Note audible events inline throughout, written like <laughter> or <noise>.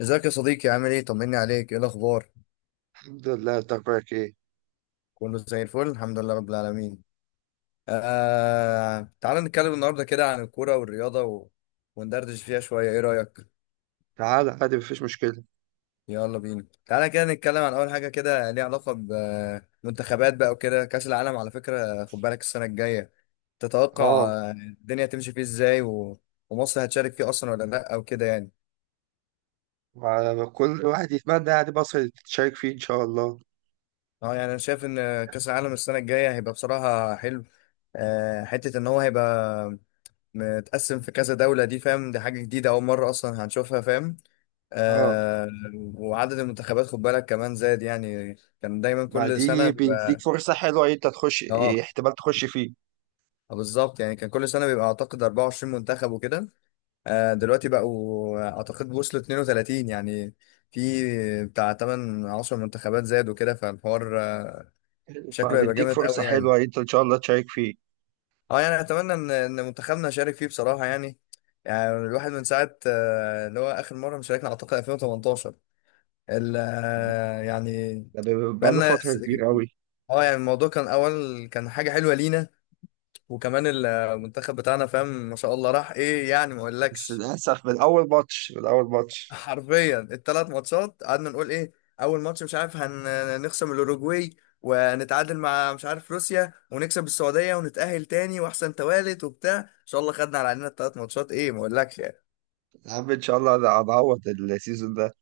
ازيك يا صديقي، عامل ايه؟ طمني عليك، ايه الاخبار؟ الحمد لله. انت اخبارك ايه؟ كله زي الفل، الحمد لله رب العالمين. تعال نتكلم النهارده كده عن الكوره والرياضه وندردش فيها شويه، ايه رايك؟ تعال، عادي، مفيش مشكلة. يلا بينا، تعالى كده نتكلم عن اول حاجه كده ليها علاقه بمنتخبات بقى وكده. كاس العالم على فكره، خد بالك السنه الجايه تتوقع اه. الدنيا تمشي فيه ازاي، ومصر هتشارك فيه اصلا ولا لا، او كده يعني؟ كل واحد يتمنى يعني مصر تشارك فيه ان شاء الله. اه يعني انا شايف ان كاس العالم السنه الجايه هيبقى بصراحه حلو. حته ان هو هيبقى متقسم في كذا دولة، دي فاهم؟ دي حاجة جديدة، أول مرة أصلا هنشوفها، فاهم؟ اه، آه. وعدد المنتخبات خد بالك كمان زاد يعني، كان دايما ما كل سنة دي بيديك بيبقى... فرصة حلوة انت تخش. اه احتمال تخش فيه. بالظبط، يعني كان كل سنة بيبقى أعتقد 24 منتخب وكده. آه، دلوقتي بقوا أعتقد وصلوا 32 يعني، في بتاع 8 10 منتخبات زاد وكده، فالحوار شكله هيبقى فبيديك جامد فرصة قوي يعني. حلوة انت ان شاء الله تشارك فيه. اه يعني أتمنى إن منتخبنا يشارك فيه بصراحة يعني. يعني الواحد من ساعة اللي هو آخر مرة مشاركنا أعتقد 2018، ال يعني ده بقاله بقالنا فترة س- كبيرة أوي. اه يعني الموضوع كان اول، كان حاجه حلوه لينا، وكمان المنتخب بتاعنا فاهم، ما شاء الله راح ايه يعني، ما بس اقولكش. للأسف، من أول ماتش من أول <laughs> ماتش حرفيا الـ3 ماتشات قعدنا نقول ايه، اول ماتش مش عارف هنخصم الاوروجواي، ونتعادل مع مش عارف روسيا، ونكسب السعوديه ونتاهل تاني واحسن توالت وبتاع ان شاء الله، خدنا على عيننا الـ3 ماتشات، ايه ما اقولكش يعني. يا عم، إن شاء الله أنا هنعوض السيزون ده.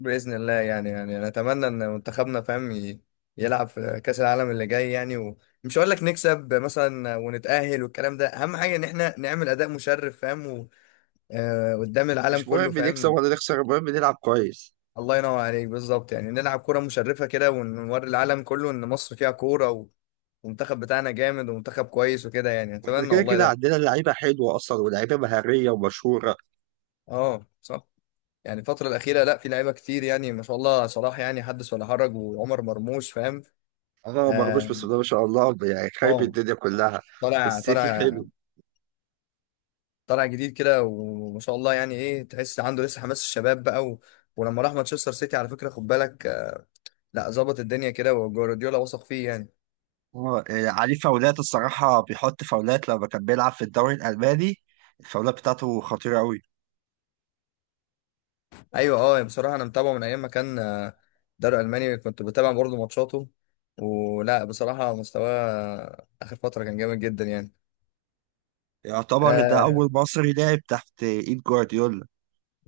بإذن الله يعني، يعني أنا أتمنى إن منتخبنا، فاهم؟ يلعب في كأس العالم اللي جاي يعني، ومش هقول لك نكسب مثلا ونتأهل والكلام ده، أهم حاجة إن إحنا نعمل أداء مشرف، فاهم؟ قدام العالم مش كله، مهم نكسب فاهم؟ ولا نخسر، المهم نلعب كويس. الله ينور عليك، بالظبط يعني نلعب كرة مشرفة كده ونوري العالم كله إن مصر فيها كورة، والمنتخب بتاعنا جامد، ومنتخب كويس وكده يعني، واحنا أتمنى كده والله كده ده. عندنا لعيبة حلوة أصلا، ولعيبة مهارية ومشهورة. أه صح. يعني الفترة الأخيرة لا، في لعيبة كتير يعني، ما شاء الله صلاح يعني حدث ولا حرج، وعمر مرموش، فاهم؟ اه، مرموش اه. بس ده ما شاء الله، يعني خايب آه. الدنيا كلها. في طالع السيتي طالع، حلو. طالع جديد كده، وما شاء الله يعني ايه، تحس عنده لسه حماس الشباب بقى ولما راح مانشستر سيتي على فكره خد بالك، لا ظبط الدنيا كده، وجوارديولا وثق فيه يعني. اه، عليه فاولات، الصراحة بيحط فاولات لما كان بيلعب في الدوري الألماني. الفاولات بتاعته خطيرة أوي. ايوه اه، بصراحه انا متابعه من ايام ما كان دوري الماني كنت بتابع برضه ماتشاته، ولا بصراحه مستواه اخر فتره كان جامد جدا يعني. يعتبر ده آه، أول مصري لعب تحت إيد جوارديولا.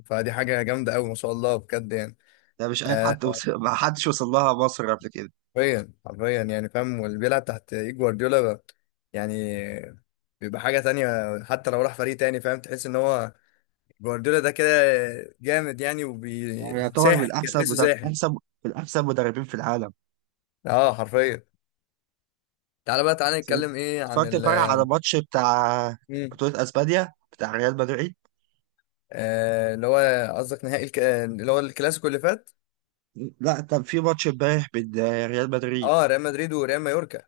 فدي حاجه جامده قوي ما شاء الله بجد يعني. ده مش أي حد آه، وصل. <laughs> ما حدش وصل لها مصر قبل كده. حرفيا حرفيا يعني فاهم، واللي بيلعب تحت ايد جوارديولا بقى، يعني بيبقى حاجة تانية. حتى لو راح فريق تاني، فاهم؟ تحس ان هو جوارديولا ده كده جامد يعني، هو يعتبر وبيساحر كده، تحسه ساحر. من أحسن مدربين في العالم. اه حرفيا. تعالى بقى، نتكلم ايه عن اتفرجت امبارح على ماتش بتاع مم. بطولة أسبانيا بتاع ريال مدريد. آه، اللي هو قصدك نهائي اللي هو الكلاسيكو اللي فات؟ لا، كان في ماتش امبارح بين ريال مدريد. اه، ريال مدريد وريال مايوركا.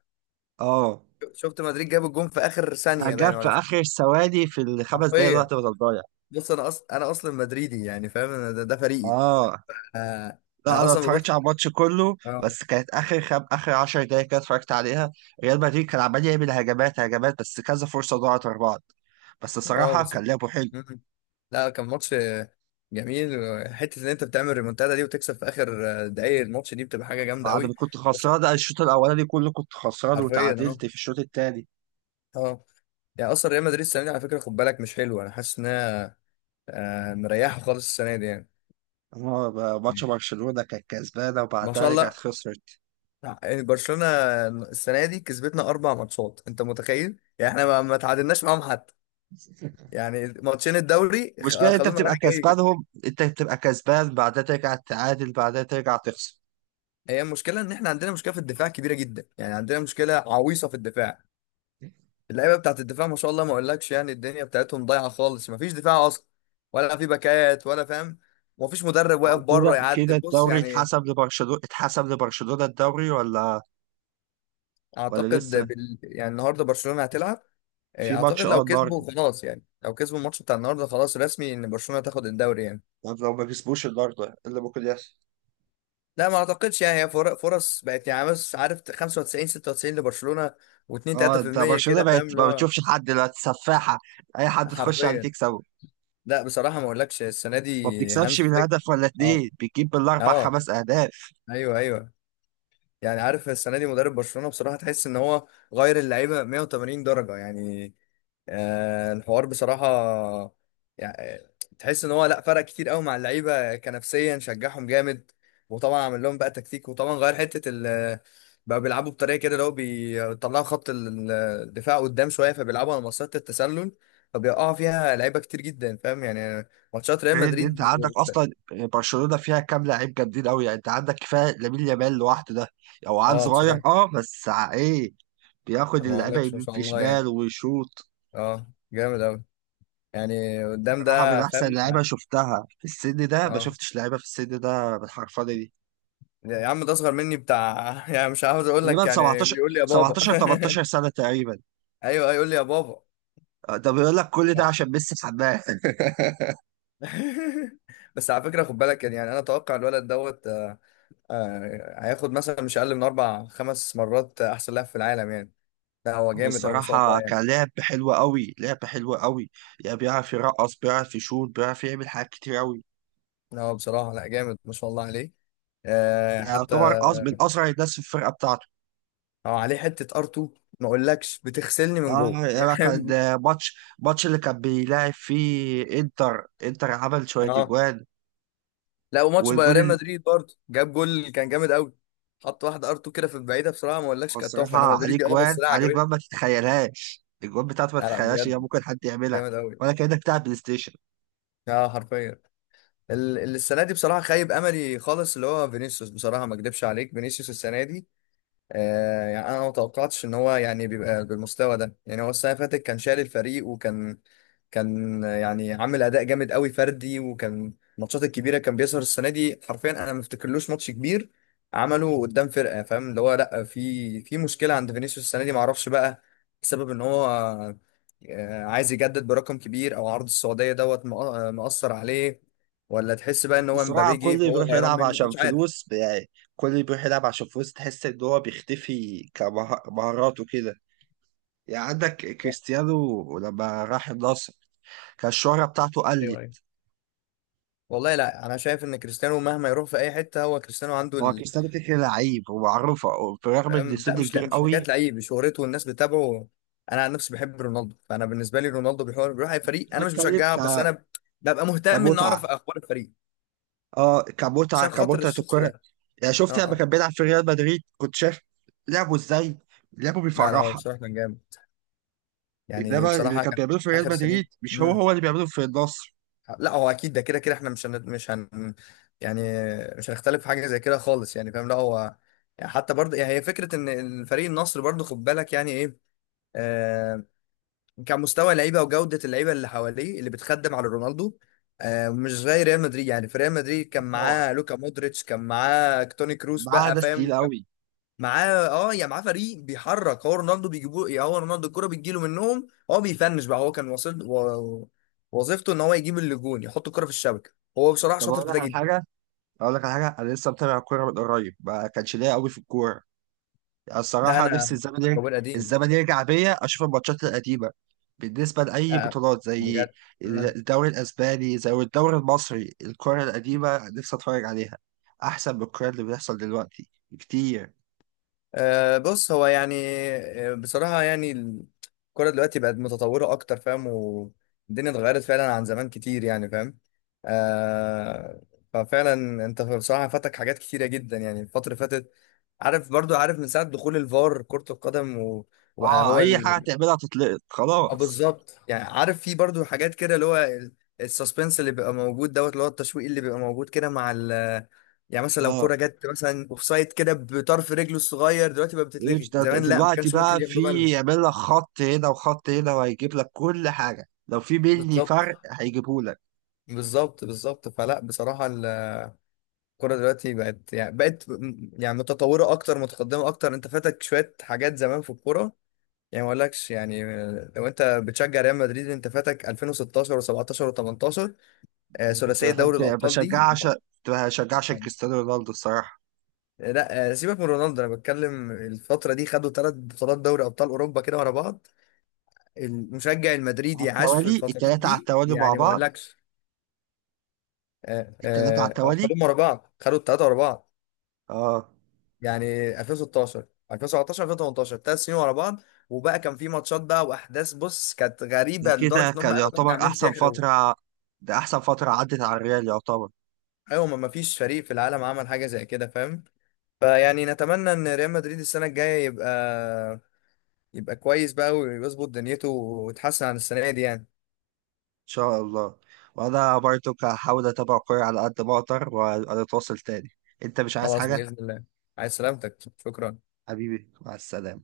اه، شفت مدريد جاب الجون في اخر ده ثانية باين جاب في ولا مش؟ اخر ثواني، في الخمس دقايق حرفيا. الوقت بدل ضايع. بص انا اصلا مدريدي يعني فاهم، أنا ده، فريقي. اه، آه. لا انا انا ما اصلا اتفرجتش ببص. على الماتش كله، اه بس كانت اخر 10 دقايق كده اتفرجت عليها. ريال مدريد كان عمال يعمل هجمات هجمات، بس كذا فرصه ضاعت ورا بعض. بس اه، صراحه بس. كان لعبه حلو. مم. لا كان ماتش جميل، وحته ان انت بتعمل ريمونتادا دي وتكسب في اخر دقايق الماتش دي، بتبقى حاجه جامده بعد ما قوي. كنت بس خسران الشوط الاولاني كله كنت خسران، حرفيا، اه. وتعادلت في الشوط الثاني. اه يعني اصلا ريال مدريد السنه دي على فكره خد بالك مش حلوه، انا حاسس انها مريحه خالص السنه دي يعني. ماتش برشلونه كانت كسبانه، ما شاء وبعدها رجعت الله. خسرت. يعني برشلونه السنه دي كسبتنا 4 ماتشات، انت متخيل يعني؟ احنا ما ما تعادلناش معاهم حتى. يعني ماتشين الدوري المشكله إن انت خدونا بتبقى رايح جاي كده. كسبانهم انت بتبقى كسبان، بعدها ترجع تعادل، بعدها ترجع تخسر. هي المشكله ان احنا عندنا مشكله في الدفاع كبيره جدا يعني، عندنا مشكله عويصه في الدفاع. اللعيبه بتاعت الدفاع ما شاء الله، ما اقولكش يعني، الدنيا بتاعتهم ضايعه خالص، ما فيش دفاع اصلا، ولا في باكات ولا فاهم، وما فيش مدرب واقف هو بره كده يعدي، كده، بص الدوري يعني. اتحسب لبرشلونة اتحسب لبرشلونة الدوري، ولا اعتقد لسه؟ يعني النهارده برشلونه هتلعب. إيه، في ماتش اعتقد لو النهارده. كسبوا خلاص يعني، لو كسبوا الماتش بتاع النهارده خلاص رسمي ان برشلونه تاخد الدوري يعني. طب لو ما كسبوش النهارده، إيه اللي ممكن يحصل؟ لا ما اعتقدش يعني، هي فرص بقت يعني، بس عارف 95 96 لبرشلونه، و2 اه، انت 3% برشلونة كده، بقت فاهم؟ اللي ما هو بتشوفش حد دلوقتي، سفاحة. اي حد تخش عليه حرفيا. تكسبه. لا بصراحه ما اقولكش السنه ما دي بتكسبش هانز من فليك، هدف ولا اه اتنين، بتجيب بالاربع اه. خمس اهداف. ايوه ايوه. يعني عارف السنه دي مدرب برشلونه بصراحه تحس ان هو غير اللعيبه 180 درجه يعني. آه، الحوار بصراحه يعني، تحس ان هو لا، فرق كتير قوي مع اللعيبه، كنفسيا شجعهم جامد، وطبعا عمل لهم بقى تكتيك، وطبعا غير حته بقى بيلعبوا بطريقه كده، اللي هو بيطلعوا خط الدفاع قدام شويه، فبيلعبوا على مسطره التسلل، فبيقعوا فيها لعيبه كتير جدا فاهم. يعني ماتشات ريال غير ان انت مدريد، عندك اصلا برشلونة فيها كام لعيب جامدين قوي، يعني انت عندك كفاية لامين يامال لوحده ده. او عيل اه صغير، بصراحه، اه بس ايه. بياخد ما اللعيبه اقولكش ما يمين شاء في الله شمال يعني، ويشوط. اه جامد قوي يعني قدام صراحة، من ده، أحسن فاهم؟ لعيبة شفتها في السن ده، ما اه شفتش لعيبة في السن ده بالحرفنة دي. يا عم، ده اصغر مني بتاع <laughs> يعني، مش عاوز اقول لك تقريبا يعني، 17، يقول لي يا بابا. 17 18 سنة تقريبا. <laughs> ايوه يقول لي يا بابا. آه، ده بيقول لك كل ده عشان ميسي حماه. <laughs> بس على فكره خد بالك يعني، انا اتوقع الولد هياخد مثلا مش اقل من 4 5 مرات احسن لاعب في العالم يعني. لا هو هو جامد او ما شاء الله الصراحة يعني. كان لعب حلو قوي، لعب حلو قوي. يعني بيعرف يرقص، بيعرف يشوط، بيعرف يعمل حاجات كتير قوي. لا هو بصراحه لا، جامد ما شاء الله عليه. يعني حتى يعتبر من أسرع الناس في الفرقة بتاعته. هو عليه حته ار2، ما اقولكش بتغسلني من اه، جوه <laughs> يعني كان يعني. ماتش اللي كان بيلاعب فيه انتر، عمل شوية اه اجوان. لا، وماتش بايرن ريال والجون. مدريد برضه جاب جول كان جامد قوي، حط واحده ار2 كده في البعيده، بصراحه ما اقولكش هو كانت تحفه، الصراحة انا عليه مدريدي اه جوان بس لا عليه عجبتني. جوان، ما تتخيلهاش الجوان بتاعته، ما لا لا تتخيلهاش إن هي بجد، ممكن حد يعملها. جامد قوي. ولا كأنك بتلعب بلاي ستيشن. اه حرفيا. السنه دي بصراحه خايب املي خالص اللي هو فينيسيوس، بصراحه ما اكدبش عليك، فينيسيوس السنه دي يعني انا ما توقعتش ان هو يعني بيبقى بالمستوى ده يعني. هو السنه اللي فاتت كان شايل الفريق، كان يعني عامل اداء جامد قوي فردي، وكان الماتشات الكبيره كان بيظهر. السنه دي حرفيا انا ما افتكرلوش ماتش كبير عمله قدام فرقه، فاهم؟ اللي هو لا، في مشكله عند فينيسيوس السنه دي، ما اعرفش بقى، بسبب ان هو عايز يجدد برقم كبير، او عرض السعوديه مأثر عليه، ولا تحس بقى بس ان هو الصراحة مبابي جه كله فهو بيروح غيران يلعب منه، انا عشان مش عارف. فلوس، يعني كله بيروح يلعب عشان فلوس، تحس إن هو بيختفي كمهارات وكده. يعني عندك ايوه كريستيانو لما راح النصر، كان الشهرة بتاعته ايوه. قلت. والله لا، انا شايف ان كريستيانو مهما يروح في اي حته هو كريستيانو، عنده هو ال... كريستيانو كده كده لعيب ومعروفة، برغم إن لا سن مش، كبير حكايه قوي. لعيب، شهرته والناس بتتابعه. انا عن نفسي بحب رونالدو، فانا بالنسبه لي رونالدو بيحور، بيروح اي فريق انا مش بتكلم بشجعه، بس انا ببقى مهتم ان كمتعة. اعرف اخبار الفريق اه، كمتعة، عشان خاطر كمتعة الشخص الكرة. ده. يعني اه شفت لما اه. كان بيلعب في ريال مدريد، كنت شايف لعبه ازاي، لعبه لا لا، هو بيفرحها. بصراحه كان جامد يعني، انما اللي بصراحه كان كان بيعمله في ريال اخر مدريد سنين. مش هو مم. هو اللي بيعمله في النصر. لا هو اكيد ده كده كده، احنا مش مش هن يعني مش هنختلف في حاجه زي كده خالص يعني، فاهم؟ لا هو يعني حتى برضه يعني، هي فكره ان الفريق النصر برضه خد بالك، يعني ايه، آه، كمستوى لعيبه، وجوده اللعيبه اللي حواليه اللي بتخدم على رونالدو. آه، مش زي ريال مدريد. يعني في ريال مدريد كان طبعا، معاه لوكا مودريتش، كان معاه توني كروس معاه بقى، ناس تقيل فاهم؟ كان قوي. معاه اه، يا معاه فريق بيحرك، هو رونالدو بيجيبوه، يا هو رونالدو الكرة بتجيله منهم، هو بيفنش بقى. هو كان واصل وظيفته ان هو يجيب الجون، يحط الكرة في الشبكة، هو بصراحة طب شاطر اقول في ده لك على جدا. حاجه اقول لك على حاجه انا لسه متابع الكوره من قريب، ما كانش ليا قوي في الكوره. يعني ده الصراحه نفسي انا الزمن يرجع. كوين قديم. الزمن يرجع بيا اشوف الماتشات القديمه، بالنسبه لاي لا بطولات زي بجد. الدوري الاسباني، زي الدوري المصري، الكوره القديمه نفسي اتفرج عليها، احسن من الكوره اللي بتحصل دلوقتي كتير. أه بص، هو يعني بصراحة يعني الكرة دلوقتي بقت متطورة أكتر، فاهم؟ والدنيا اتغيرت فعلا عن زمان كتير يعني، فاهم؟ أه. ففعلا أنت بصراحة فاتك حاات كتيرة جدا يعني الفترة اللي فاتت، عارف من ساعة دخول الفار كرة القدم، وبقى اه، هو... اي حاجه تعملها تتلقط، اه خلاص. بالظبط يعني، عارف في برضو حاجات كده اللي هو السسبنس اللي بيبقى موجود اللي هو التشويق اللي بيبقى موجود كده مع ال... يعني مثلا لو اه، كرة جت مثلا اوفسايد كده بطرف رجله الصغير دلوقتي بقى مش بتتلغي، زمان لا ما دلوقتي كانش بقى ممكن ياخدوا في بالهم. يعمل لك خط هنا وخط هنا، وهيجيب لك كل حاجه، لو في بيني بالظبط فرق هيجيبه لك. بالظبط بالظبط، فلا بصراحة الكرة دلوقتي بقت يعني، يعني متطورة أكتر، متقدمة أكتر. أنت فاتك شوية حاجات زمان في الكورة يعني، ما أقولكش يعني، لو أنت بتشجع ريال مدريد أنت فاتك 2016 و17 و18، كنت ثلاثية بحب دوري الأبطال دي. بشجع عشان كنت بشجع عشان كريستيانو رونالدو الصراحه. لا سيبك من رونالدو، انا بتكلم الفتره دي، خدوا 3 بطولات دوري ابطال اوروبا كده ورا بعض. المشجع على المدريدي عاش في التوالي، الفترات التلاته على دي التوالي مع يعني، ما بعض. اقولكش. التلاته على التوالي. خدوهم ورا بعض، خدوا الثلاثه ورا بعض. اه، يعني 2016 2017 2018، 3 سنين ورا بعض. وبقى كان في ماتشات بقى واحداث، بص كانت ده غريبه كده لدرجه ان هم كان قالوا إن احنا يعتبر عاملين احسن سحر فتره، ده احسن فتره عدت على الريال، يعتبر ان ايوه، ما ما فيش فريق في العالم عمل حاجه زي كده، فاهم؟ فيعني نتمنى ان ريال مدريد السنه الجايه يبقى... يبقى كويس بقى ويظبط دنيته ويتحسن عن السنة دي يعني. شاء الله. وانا برضو هحاول اتابع كوره على قد ما اقدر، واتواصل تاني. انت مش عايز خلاص حاجه؟ بإذن الله. عايز سلامتك. شكرا. حبيبي، مع السلامة.